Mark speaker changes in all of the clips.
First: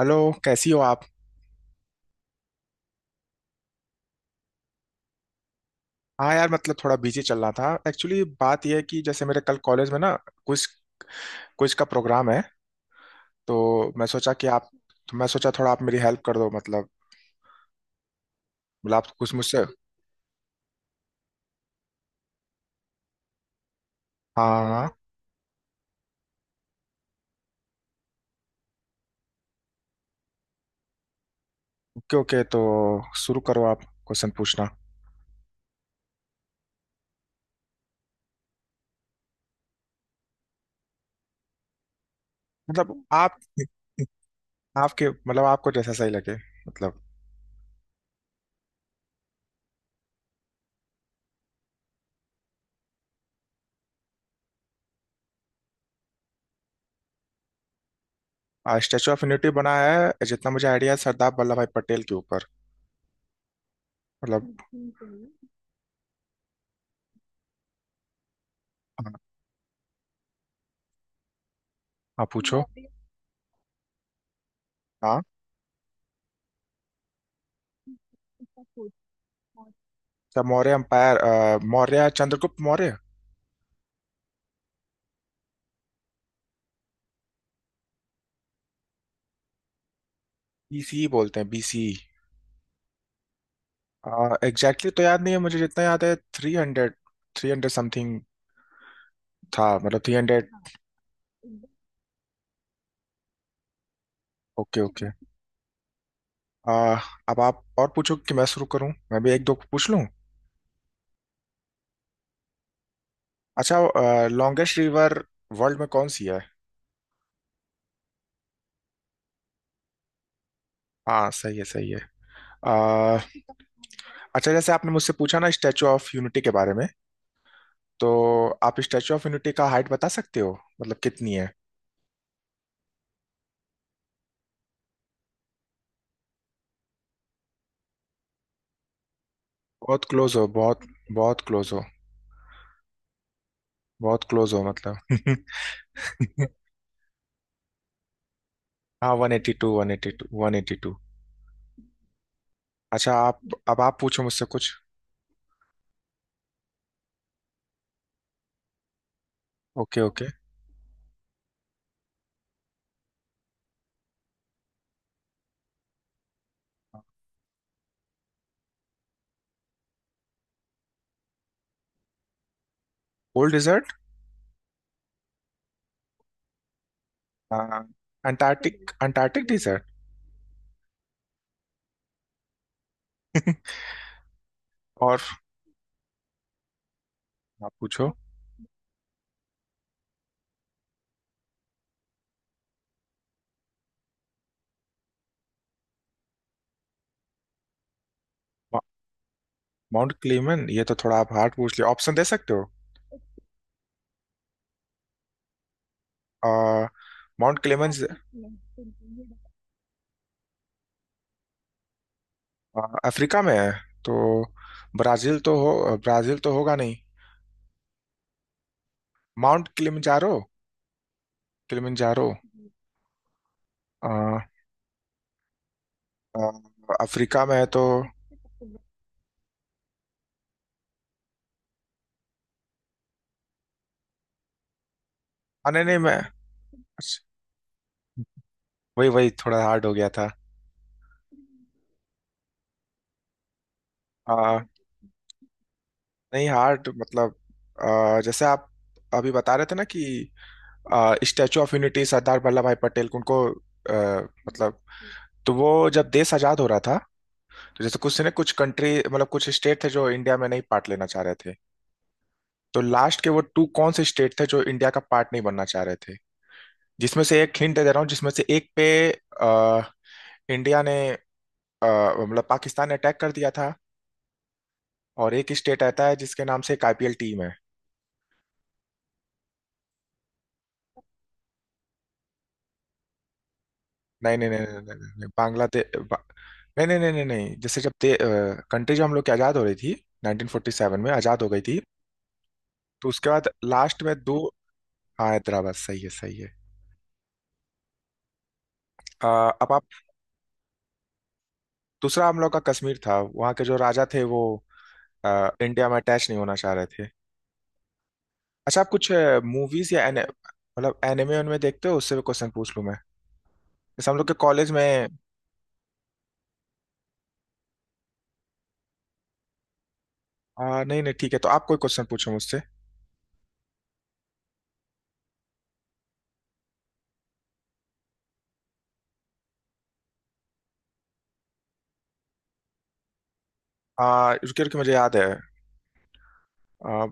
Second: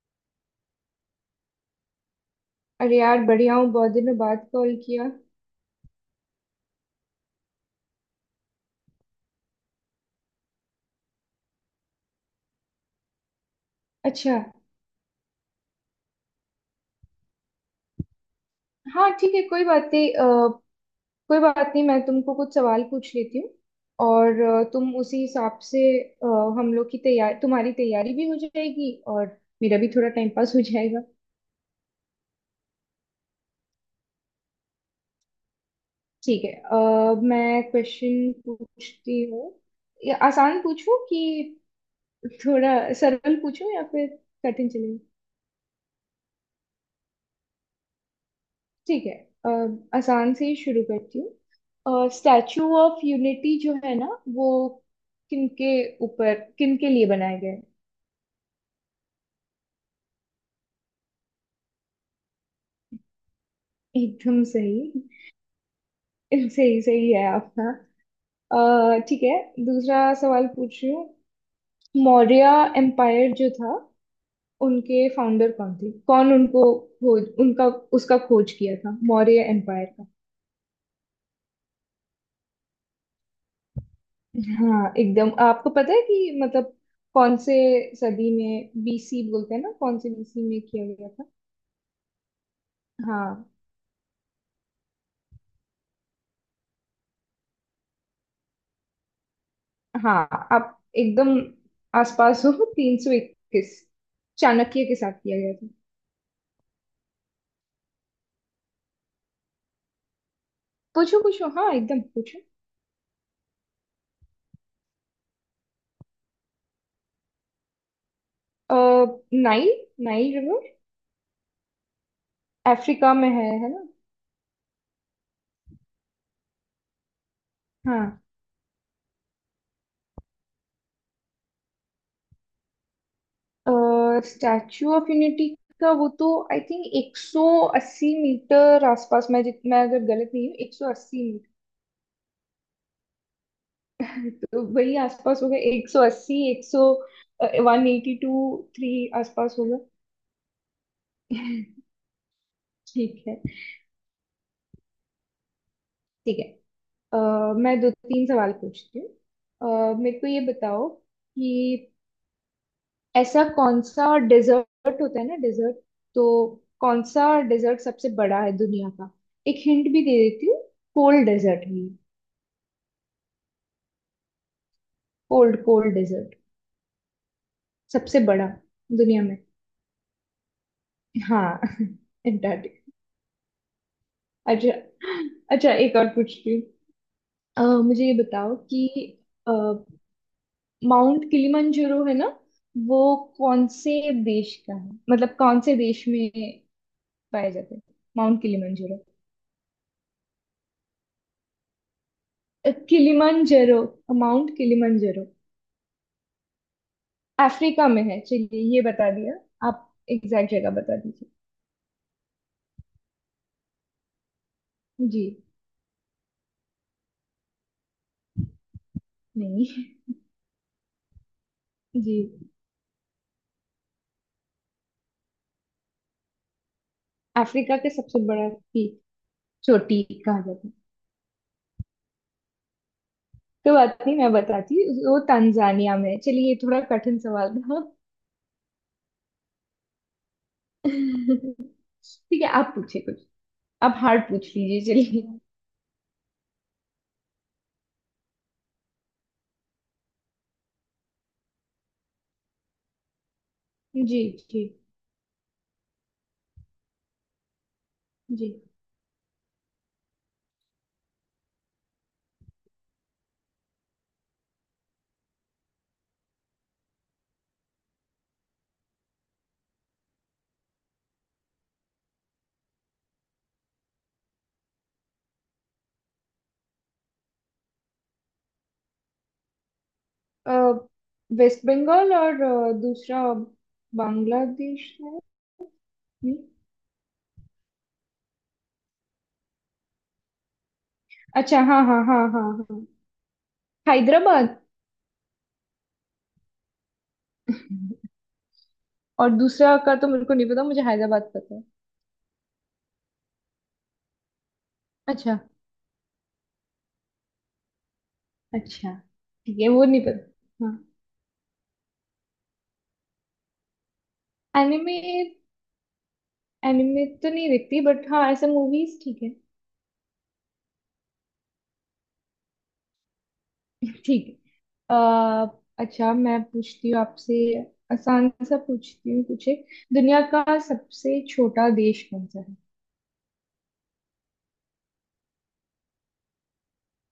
Speaker 1: Hello. कैसी हो आप?
Speaker 2: अरे यार बढ़िया हूँ। बहुत दिनों बाद कॉल किया।
Speaker 1: हाँ यार, मतलब थोड़ा बिजी चल रहा था। एक्चुअली बात यह है कि जैसे मेरे कल कॉलेज में ना कुछ कुछ का प्रोग्राम है, तो मैं सोचा
Speaker 2: अच्छा।
Speaker 1: कि आप, तो मैं सोचा थोड़ा आप मेरी हेल्प कर दो। मतलब आप
Speaker 2: हाँ
Speaker 1: कुछ
Speaker 2: ठीक है
Speaker 1: मुझसे।
Speaker 2: कोई बात नहीं। मैं तुमको कुछ सवाल पूछ लेती हूँ और
Speaker 1: हाँ
Speaker 2: तुम
Speaker 1: हाँ।
Speaker 2: उसी हिसाब से अ, हम लोग की तैयार तुम्हारी तैयारी भी हो जाएगी और मेरा भी थोड़ा टाइम पास हो जाएगा।
Speaker 1: ओके ओके, तो शुरू करो, आप क्वेश्चन पूछना।
Speaker 2: ठीक है। मैं क्वेश्चन पूछती हूँ, या आसान पूछूं कि थोड़ा
Speaker 1: मतलब
Speaker 2: सरल
Speaker 1: आप,
Speaker 2: पूछूं या फिर कठिन चलेगा।
Speaker 1: आपके मतलब आपको जैसा सही लगे, मतलब।
Speaker 2: ठीक है। अ, आसान से ही शुरू करती हूँ। स्टैचू ऑफ यूनिटी जो है ना, वो किनके किनके लिए बनाया गया है।
Speaker 1: स्टैचू ऑफ यूनिटी बना है, जितना मुझे आइडिया है, सरदार वल्लभ भाई पटेल के ऊपर।
Speaker 2: एकदम
Speaker 1: मतलब
Speaker 2: सही। सही सही है आपका।
Speaker 1: हाँ,
Speaker 2: ठीक है। दूसरा सवाल पूछ रही हूँ।
Speaker 1: आप
Speaker 2: मौर्य
Speaker 1: पूछो।
Speaker 2: एम्पायर जो था, उनके
Speaker 1: हाँ,
Speaker 2: फाउंडर कौन थे, कौन उनको खोज उनका उसका खोज किया था मौर्य एम्पायर का।
Speaker 1: क्या मौर्य एम्पायर, मौर्य चंद्रगुप्त मौर्य।
Speaker 2: हाँ एकदम। आपको पता है कि मतलब कौन से सदी में, बीसी बोलते हैं ना, कौन से बीसी में किया
Speaker 1: बीसी
Speaker 2: गया था।
Speaker 1: बोलते हैं बीसी।
Speaker 2: हाँ
Speaker 1: एग्जैक्टली तो याद नहीं है मुझे, जितना याद है three hundred, three hundred something था। मतलब थ्री
Speaker 2: हाँ,
Speaker 1: हंड्रेड।
Speaker 2: आप एकदम आसपास हो। 321
Speaker 1: ओके
Speaker 2: चाणक्य के
Speaker 1: ओके।
Speaker 2: साथ किया गया था।
Speaker 1: अब आप और पूछो कि मैं शुरू करूं, मैं भी एक दो पूछ लूं।
Speaker 2: पूछो पूछो, हाँ एकदम पूछो।
Speaker 1: अच्छा, लॉन्गेस्ट रिवर वर्ल्ड में कौन सी है?
Speaker 2: अ, नाइल। Nile river.
Speaker 1: हाँ सही है, सही है।
Speaker 2: अफ्रीका
Speaker 1: आ,
Speaker 2: में है ना।
Speaker 1: अच्छा, जैसे आपने मुझसे पूछा ना स्टैचू ऑफ यूनिटी के बारे में,
Speaker 2: हाँ,
Speaker 1: तो आप स्टैचू ऑफ यूनिटी का हाइट बता सकते हो मतलब कितनी है?
Speaker 2: स्टैचू ऑफ यूनिटी का वो तो आई थिंक 180 मीटर आसपास, मैं
Speaker 1: बहुत
Speaker 2: अगर गलत
Speaker 1: क्लोज हो,
Speaker 2: नहीं हूँ
Speaker 1: बहुत
Speaker 2: 180
Speaker 1: बहुत क्लोज हो। बहुत
Speaker 2: मीटर,
Speaker 1: क्लोज हो
Speaker 2: तो वही आसपास
Speaker 1: मतलब।
Speaker 2: होगा 180, 100, 182, 3
Speaker 1: हाँ, वन एटी
Speaker 2: आसपास
Speaker 1: टू,
Speaker 2: होगा।
Speaker 1: One eighty two, one eighty to. अच्छा
Speaker 2: ठीक
Speaker 1: आप,
Speaker 2: है
Speaker 1: अब आप पूछो मुझसे कुछ।
Speaker 2: ठीक है। अ, मैं दो तीन सवाल पूछती हूँ।
Speaker 1: ओके
Speaker 2: मेरे
Speaker 1: ओके।
Speaker 2: को ये बताओ कि ऐसा कौन सा डेजर्ट होता है ना, डेजर्ट। तो कौन सा डेजर्ट सबसे बड़ा है दुनिया का। एक हिंट भी दे देती हूँ, कोल्ड डेजर्ट है।
Speaker 1: Cold desert.
Speaker 2: Cold cold desert, सबसे बड़ा
Speaker 1: अंटार्कटिक,
Speaker 2: दुनिया में।
Speaker 1: Antarctic desert.
Speaker 2: हाँ। अंटार्कटिक। अच्छा।
Speaker 1: और
Speaker 2: अच्छा, एक और पूछती हूँ।
Speaker 1: आप
Speaker 2: मुझे
Speaker 1: पूछो।
Speaker 2: ये बताओ कि माउंट किलिमंजारो है ना, वो कौन से देश का है, मतलब कौन से देश में पाया जाता है माउंट
Speaker 1: मा-
Speaker 2: किलिमंजारो।
Speaker 1: माउंट क्लेमन, ये तो थोड़ा आप हार्ड पूछ लिया, ऑप्शन दे सकते हो?
Speaker 2: अ, किलिमंजारो माउंट किलिमंजारो
Speaker 1: अ, माउंट
Speaker 2: अफ्रीका
Speaker 1: क्लेमन
Speaker 2: में है, चलिए ये बता दिया। आप एग्जैक्ट जगह बता दीजिए।
Speaker 1: अफ्रीका में है तो,
Speaker 2: जी
Speaker 1: ब्राजील तो हो, ब्राजील तो होगा नहीं।
Speaker 2: नहीं।
Speaker 1: माउंट किलिमंजारो,
Speaker 2: जी,
Speaker 1: किलिमंजारो। अ, अ, अफ्रीका में है
Speaker 2: अफ्रीका
Speaker 1: तो।
Speaker 2: के सबसे बड़ा की चोटी कहा जाता है, तो बात नहीं, मैं बताती, वो
Speaker 1: नहीं
Speaker 2: तंजानिया
Speaker 1: नहीं
Speaker 2: में
Speaker 1: मैं,
Speaker 2: है। चलिए, ये थोड़ा कठिन
Speaker 1: अच्छा,
Speaker 2: सवाल था।
Speaker 1: वही वही थोड़ा हार्ड हो गया
Speaker 2: ठीक है, आप पूछे कुछ। आप हार्ड पूछ
Speaker 1: था।
Speaker 2: लीजिए, चलिए।
Speaker 1: नहीं हार्ड मतलब, जैसे आप अभी बता रहे थे ना कि statue of Unity Sardar Vallabhbhai Patel को उनको
Speaker 2: जी जी
Speaker 1: मतलब, तो वो जब देश आजाद हो रहा था, तो जैसे कुछ ने
Speaker 2: जी।
Speaker 1: कुछ कंट्री मतलब कुछ स्टेट थे जो इंडिया में नहीं पार्ट लेना चाह रहे थे। तो लास्ट के वो टू कौन से स्टेट थे जो इंडिया का पार्ट नहीं बनना चाह रहे थे? जिसमें से एक हिंट दे दे रहा हूँ, जिसमें से एक पे अ, इंडिया ने अ, मतलब पाकिस्तान ने अटैक कर दिया था, और एक स्टेट आता है जिसके नाम से एक आईपीएल टीम है।
Speaker 2: अ, वेस्ट बंगाल, और दूसरा
Speaker 1: नहीं नहीं नहीं नहीं नहीं
Speaker 2: बांग्लादेश
Speaker 1: नहीं
Speaker 2: है।
Speaker 1: नहीं, बांग्लादेश बा,
Speaker 2: हम्म,
Speaker 1: नहीं नहीं नहीं नहीं नहीं, जैसे जब ते कंट्री जो हम लोग की आज़ाद हो रही थी, 1947 में आज़ाद हो गई
Speaker 2: अच्छा।
Speaker 1: थी।
Speaker 2: हाँ हाँ हाँ हाँ हाँ।
Speaker 1: तो उसके बाद लास्ट में दो।
Speaker 2: हैदराबाद।
Speaker 1: हाँ हैदराबाद, सही है सही है। अ,
Speaker 2: और
Speaker 1: अब
Speaker 2: दूसरा
Speaker 1: आप,
Speaker 2: का तो मेरे को नहीं पता, मुझे हैदराबाद पता है।
Speaker 1: दूसरा हम लोग का कश्मीर था, वहाँ के जो राजा थे वो
Speaker 2: अच्छा।
Speaker 1: इंडिया में अटैच नहीं होना चाह रहे थे। अच्छा, आप
Speaker 2: अच्छा।
Speaker 1: कुछ
Speaker 2: ठीक है, वो
Speaker 1: मूवीज
Speaker 2: नहीं
Speaker 1: या
Speaker 2: पता। हाँ
Speaker 1: मतलब एनिमे उनमें देखते हो, उससे भी क्वेश्चन पूछ लूँ मैं? जैसे हम लोग के कॉलेज
Speaker 2: एनिमे।
Speaker 1: में,
Speaker 2: एनिमे तो नहीं देखती, बट हाँ ऐसे मूवीज ठीक है।
Speaker 1: नहीं नहीं, ठीक है, तो आप कोई क्वेश्चन पूछो मुझसे।
Speaker 2: ठीक है। अह, अच्छा, मैं पूछती हूँ आपसे। आसान सा पूछती हूँ कुछ एक। दुनिया का सबसे छोटा देश कौन सा है।
Speaker 1: अ, रुकिए रुकिए, मुझे याद है। अ,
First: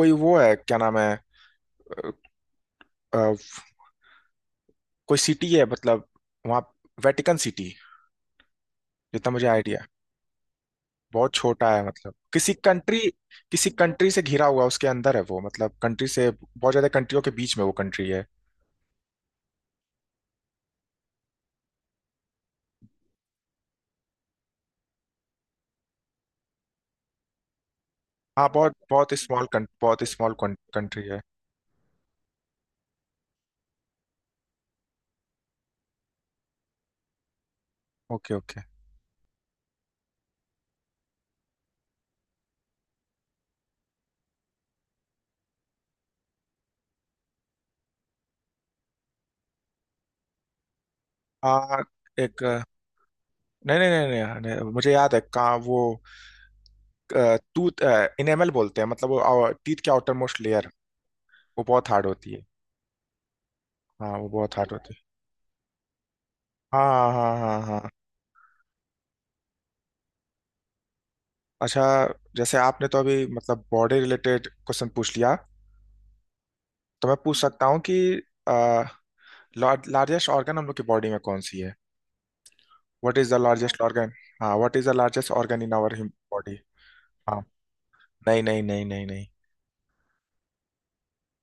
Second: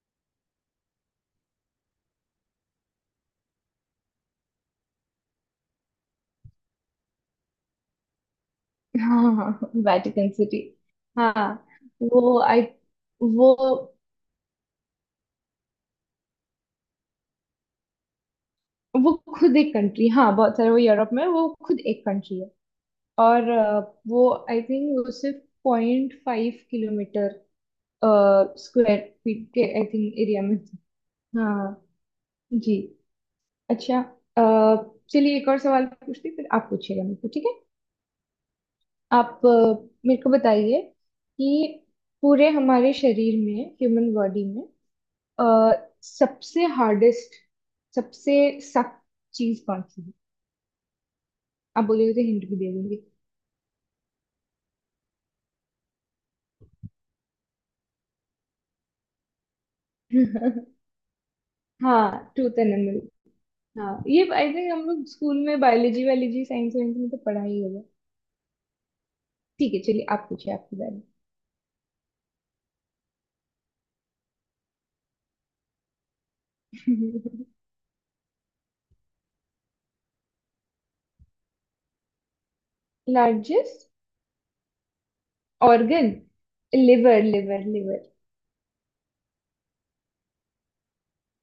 Speaker 1: कोई वो है, क्या नाम है? कोई सिटी है मतलब, वहाँ, वेटिकन सिटी। जितना मुझे
Speaker 2: हाँ
Speaker 1: आइडिया है,
Speaker 2: वेटिकन सिटी।
Speaker 1: बहुत
Speaker 2: हाँ।
Speaker 1: छोटा है मतलब,
Speaker 2: वो
Speaker 1: किसी
Speaker 2: आई
Speaker 1: कंट्री,
Speaker 2: वो
Speaker 1: किसी कंट्री से घिरा हुआ उसके अंदर है वो, मतलब कंट्री से बहुत ज्यादा कंट्रियों के बीच में वो कंट्री है।
Speaker 2: वो खुद एक कंट्री। हाँ बहुत सारे, वो यूरोप में, वो खुद एक कंट्री है। और वो आई थिंक वो सिर्फ 0.5 किलोमीटर
Speaker 1: हाँ बहुत,
Speaker 2: स्क्वायर
Speaker 1: बहुत
Speaker 2: फीट
Speaker 1: स्मॉल।
Speaker 2: के आई
Speaker 1: बहुत
Speaker 2: थिंक
Speaker 1: स्मॉल
Speaker 2: एरिया में थी।
Speaker 1: कंट्री है।
Speaker 2: हाँ। जी। अच्छा। अ, चलिए एक और सवाल पूछती हूँ, फिर आप पूछिएगा मेरे को, ठीक है।
Speaker 1: Okay okay.
Speaker 2: आप मेरे को बताइए कि पूरे हमारे शरीर में, ह्यूमन बॉडी में, अ, सबसे हार्डेस्ट, सबसे सख्त चीज कौन सी है।
Speaker 1: आ,
Speaker 2: आप बोलिए तो
Speaker 1: एक
Speaker 2: हिंट भी दे दूंगी।
Speaker 1: नहीं नहीं नहीं नहीं, नहीं, मुझे याद है कहाँ वो। टूथ इनेमल बोलते हैं मतलब, वो टीथ के आउटर मोस्ट लेयर, वो बहुत हार्ड होती
Speaker 2: हाँ,
Speaker 1: है।
Speaker 2: Truth and enamel. हाँ
Speaker 1: हाँ
Speaker 2: ये
Speaker 1: वो
Speaker 2: आई
Speaker 1: बहुत हार्ड
Speaker 2: थिंक हम
Speaker 1: होती है।
Speaker 2: लोग स्कूल में बायोलॉजी वायोलॉजी, साइंस वाइंस में
Speaker 1: हाँ
Speaker 2: तो
Speaker 1: हाँ
Speaker 2: पढ़ा
Speaker 1: हाँ
Speaker 2: ही होगा।
Speaker 1: हाँ।
Speaker 2: ठीक है, चलिए आप पूछिए आपके बारे
Speaker 1: अच्छा, जैसे आपने तो अभी मतलब बॉडी रिलेटेड क्वेश्चन पूछ लिया, तो मैं पूछ
Speaker 2: में।
Speaker 1: सकता हूँ कि लार्जेस्ट ऑर्गन हम लोग की बॉडी में कौन सी है? What is the largest
Speaker 2: largest
Speaker 1: organ? हाँ what is the largest organ in our
Speaker 2: organ?
Speaker 1: Body?
Speaker 2: Liver
Speaker 1: हाँ।
Speaker 2: Liver liver.
Speaker 1: नहीं नहीं नहीं नहीं नहीं।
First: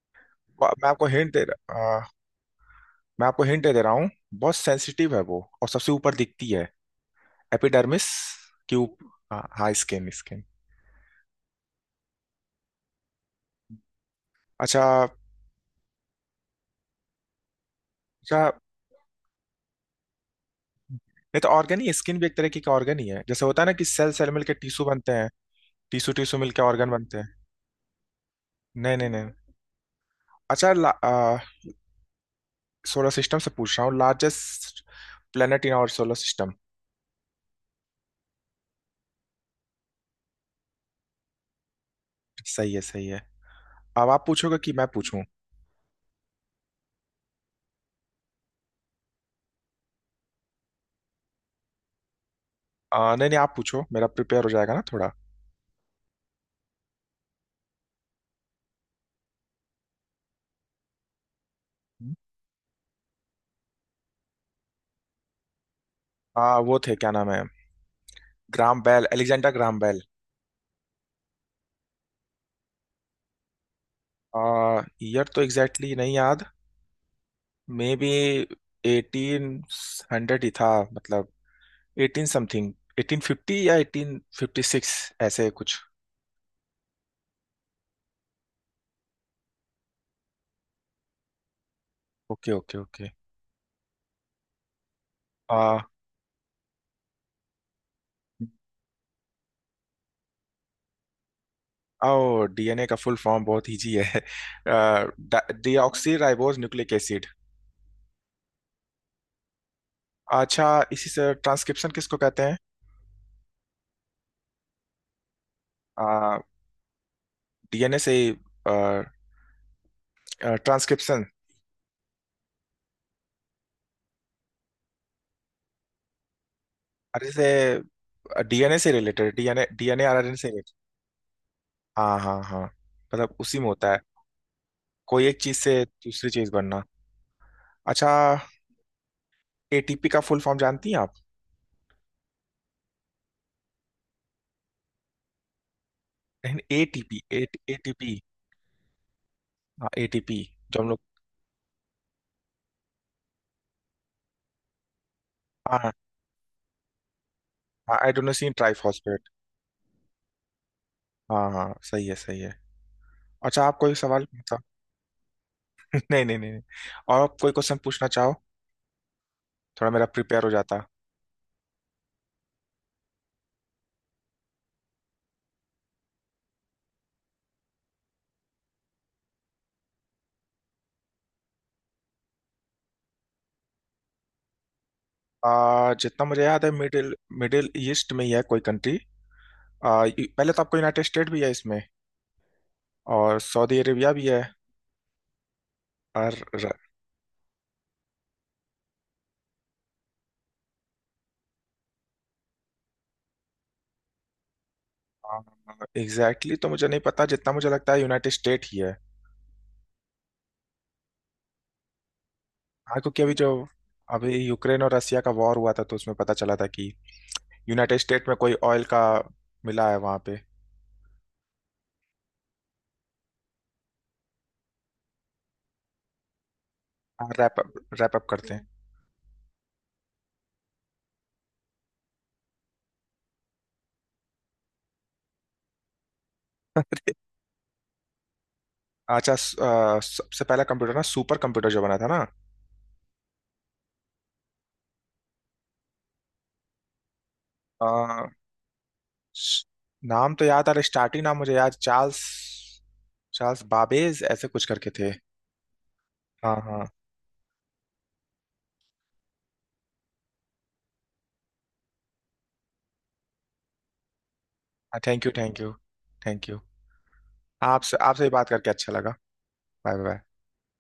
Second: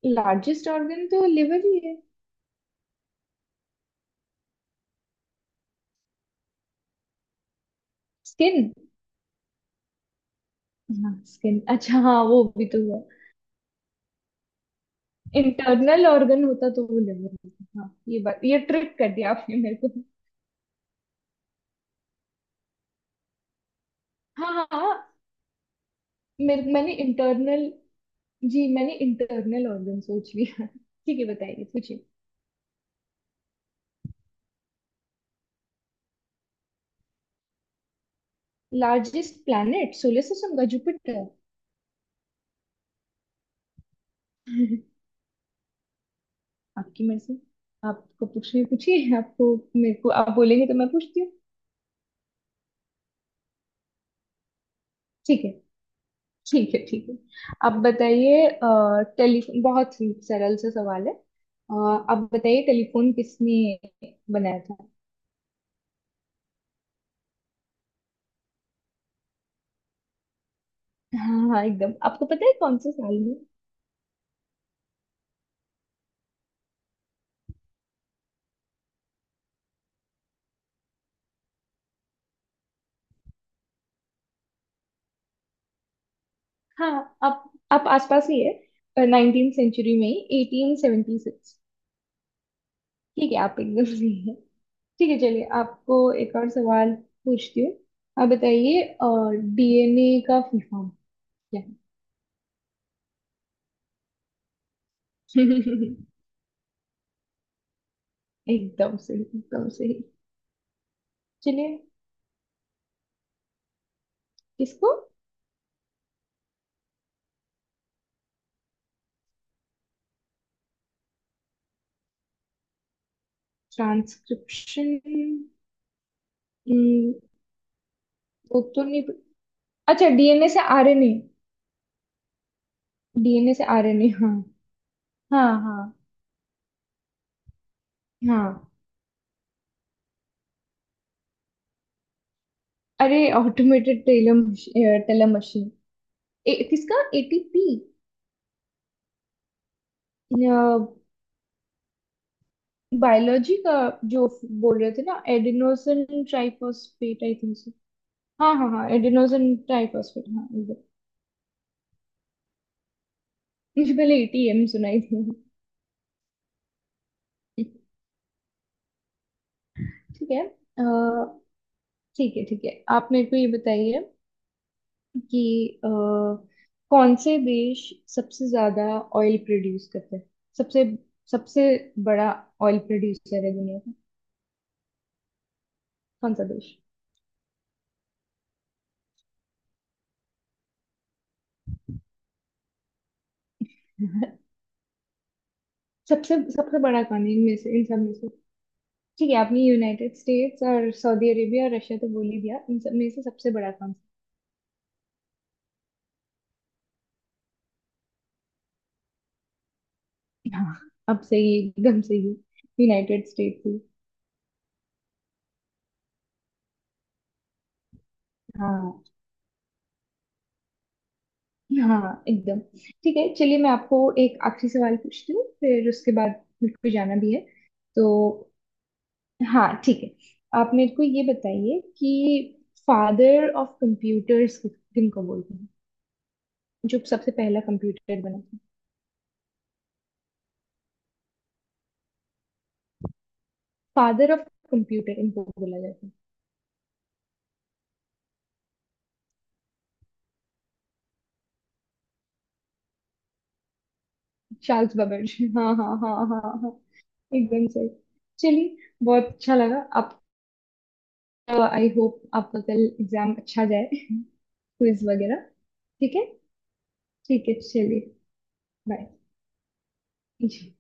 Speaker 2: लार्जेस्ट
Speaker 1: मैं आपको
Speaker 2: ऑर्गन तो
Speaker 1: हिंट दे
Speaker 2: लिवर ही
Speaker 1: रहा
Speaker 2: है।
Speaker 1: मैं आपको हिंट दे रहा हूँ, बहुत सेंसिटिव है वो और सबसे ऊपर दिखती है, एपिडर्मिस
Speaker 2: स्किन।
Speaker 1: की ऊप, हाँ हाँ स्किन स्किन।
Speaker 2: हाँ स्किन, अच्छा हाँ वो भी तो हुआ।
Speaker 1: अच्छा।
Speaker 2: इंटरनल ऑर्गन होता तो वो लिवर होता। हाँ ये बात,
Speaker 1: अच्छा
Speaker 2: ये ट्रिक कर दिया आपने मेरे को।
Speaker 1: नहीं, तो ऑर्गन ही, स्किन भी एक तरह की ऑर्गन ही है। जैसे होता है ना कि सेल सेल मिलकर
Speaker 2: हाँ हाँ
Speaker 1: टिश्यू
Speaker 2: हाँ,
Speaker 1: बनते हैं, टीसू टीसू मिलके
Speaker 2: मेरे
Speaker 1: ऑर्गन
Speaker 2: मैंने
Speaker 1: बनते हैं।
Speaker 2: इंटरनल जी, मैंने
Speaker 1: नहीं नहीं नहीं।
Speaker 2: इंटरनल ऑर्गन सोच लिया।
Speaker 1: अच्छा
Speaker 2: ठीक है, बताइए, पूछिए।
Speaker 1: सोलर सिस्टम से पूछ रहा हूँ, largest planet in our solar system?
Speaker 2: Largest planet solar system का जुपिटर।
Speaker 1: सही है, सही है। अब आप पूछोगे कि मैं पूछूं?
Speaker 2: आपकी मर्जी। आपको पूछिए, पूछिए आपको। मेरे को आप बोलेंगे तो मैं पूछती हूँ।
Speaker 1: नहीं नहीं, आप पूछो, मेरा प्रिपेयर हो जाएगा ना थोड़ा।
Speaker 2: ठीक है ठीक है ठीक है। आप बताइए टेलीफोन, बहुत ही सरल सा सवाल है। आप बताइए टेलीफोन किसने बनाया था।
Speaker 1: वो थे क्या नाम है, Graham Bell, Alexander Graham Bell.
Speaker 2: हाँ हाँ एकदम। आपको पता है कौन से साल में?
Speaker 1: आ, ईयर तो एग्जैक्टली exactly नहीं याद, मे बी एटीन हंड्रेड ही था, मतलब एटीन समथिंग, एटीन फिफ्टी या एटीन फिफ्टी सिक्स, ऐसे कुछ।
Speaker 2: हाँ आप आप आसपास ही है, नाइनटीन सेंचुरी में ही, 1876।
Speaker 1: Okay okay okay.
Speaker 2: ठीक है आप एकदम सही है। ठीक है चलिए, आपको एक और सवाल पूछती हूँ। आप बताइए डीएनए का फुल फॉर्म क्या है।
Speaker 1: ओ, डीएनए का फुल फॉर्म बहुत इजी है, डीऑक्सी राइबोज न्यूक्लिक एसिड।
Speaker 2: एकदम सही एकदम सही।
Speaker 1: अच्छा, इसी से
Speaker 2: चलिए
Speaker 1: ट्रांसक्रिप्शन किसको कहते हैं?
Speaker 2: इसको,
Speaker 1: डीएनए से ट्रांसक्रिप्शन।
Speaker 2: ट्रांसक्रिप्शन?
Speaker 1: अरे से,
Speaker 2: वो
Speaker 1: डीएनए
Speaker 2: तो
Speaker 1: से
Speaker 2: नहीं।
Speaker 1: रिलेटेड, डीएनए डीएनए
Speaker 2: अच्छा,
Speaker 1: आरएनए से
Speaker 2: डीएनए से
Speaker 1: रिलेटेड।
Speaker 2: आरएनए।
Speaker 1: हाँ हाँ हाँ, मतलब
Speaker 2: डीएनए
Speaker 1: उसी
Speaker 2: से
Speaker 1: में होता है,
Speaker 2: आरएनए, हाँ।
Speaker 1: कोई एक
Speaker 2: हाँ
Speaker 1: चीज से
Speaker 2: हाँ
Speaker 1: दूसरी चीज बनना। अच्छा,
Speaker 2: हाँ।
Speaker 1: एटीपी का फुल फॉर्म जानती हैं आप?
Speaker 2: अरे, ऑटोमेटेड टेलर टेलर मशीन।
Speaker 1: नहीं
Speaker 2: किसका
Speaker 1: एटीपी,
Speaker 2: एटीपी?
Speaker 1: एटीपी, हाँ एटीपी, जो हम लोग।
Speaker 2: बायोलॉजी का जो बोल रहे थे ना,
Speaker 1: हाँ
Speaker 2: adenosine triphosphate I think so.
Speaker 1: हाँ, आइडोनोसिन
Speaker 2: हाँ हाँ हाँ,
Speaker 1: ट्राइफॉस्फेट।
Speaker 2: Adenosine triphosphate. हाँ, इधर
Speaker 1: हाँ हाँ, सही है सही है। अच्छा, आप
Speaker 2: मुझे
Speaker 1: कोई
Speaker 2: पहले
Speaker 1: सवाल पूछा।
Speaker 2: एटीएम सुनाई थी।
Speaker 1: नहीं नहीं नहीं नहीं। और आप कोई क्वेश्चन पूछना चाहो, थोड़ा मेरा
Speaker 2: ठीक
Speaker 1: प्रिपेयर
Speaker 2: है।
Speaker 1: हो
Speaker 2: अ,
Speaker 1: जाता।
Speaker 2: ठीक है ठीक है। आप मेरे को ये बताइए कि कौन से देश सबसे ज्यादा ऑयल प्रोड्यूस करते हैं। सबसे सबसे बड़ा ऑयल प्रोड्यूसर है दुनिया का,
Speaker 1: जितना
Speaker 2: कौन
Speaker 1: मुझे
Speaker 2: सा
Speaker 1: याद है,
Speaker 2: देश।
Speaker 1: मिडिल, मिडिल ईस्ट में ही है कोई कंट्री। ये- पहले तो आपको यूनाइटेड स्टेट भी है इसमें, और सऊदी अरेबिया भी है। और
Speaker 2: सबसे सबसे बड़ा कौन है इनमें से इन सब में से। ठीक है, आपने यूनाइटेड स्टेट्स और सऊदी अरेबिया और रशिया तो बोल ही दिया, इन सब में से सबसे बड़ा कौन
Speaker 1: एग्जैक्टली exactly तो मुझे नहीं पता, जितना मुझे लगता है यूनाइटेड स्टेट ही है।
Speaker 2: सा। हाँ अब सही एकदम सही,
Speaker 1: हाँ, क्योंकि
Speaker 2: यूनाइटेड
Speaker 1: अभी जो
Speaker 2: स्टेट्स ही।
Speaker 1: अभी यूक्रेन और रसिया का वॉर हुआ था, तो उसमें पता चला था कि यूनाइटेड स्टेट में कोई ऑयल का
Speaker 2: हाँ
Speaker 1: मिला है वहां पे।
Speaker 2: हाँ एकदम। ठीक है चलिए, मैं आपको एक आखिरी सवाल पूछती हूँ, फिर उसके बाद मेरे को जाना
Speaker 1: हाँ,
Speaker 2: भी है
Speaker 1: रैप अप,
Speaker 2: तो।
Speaker 1: रैप अप करते हैं।
Speaker 2: हाँ ठीक है। आप मेरे को ये बताइए कि फादर ऑफ कंप्यूटर्स किनको बोलते हैं, जो सबसे पहला कंप्यूटर बना था।
Speaker 1: अच्छा सबसे पहला कंप्यूटर ना, सुपर कंप्यूटर जो बना था ना,
Speaker 2: फादर ऑफ कंप्यूटर इनको बोला जाता है।
Speaker 1: अ, स- नाम तो याद आ रहा, स्टार्टिंग नाम मुझे याद, चार्ल्स, चार्ल्स बाबेज, ऐसे कुछ करके
Speaker 2: चार्ल्स
Speaker 1: थे।
Speaker 2: बेबेज, हाँ हाँ हाँ हाँ
Speaker 1: हाँ
Speaker 2: हाँ
Speaker 1: हाँ।
Speaker 2: एकदम सही। चलिए, बहुत अच्छा लगा आप। आई होप आपका कल एग्जाम अच्छा जाए, क्विज
Speaker 1: थैंक यू,
Speaker 2: वगैरह।
Speaker 1: Thank you.
Speaker 2: ठीक है।
Speaker 1: Thank you.
Speaker 2: ठीक है
Speaker 1: आपसे,
Speaker 2: चलिए,
Speaker 1: आपसे भी बात करके अच्छा लगा। Bye bye.
Speaker 2: बाय।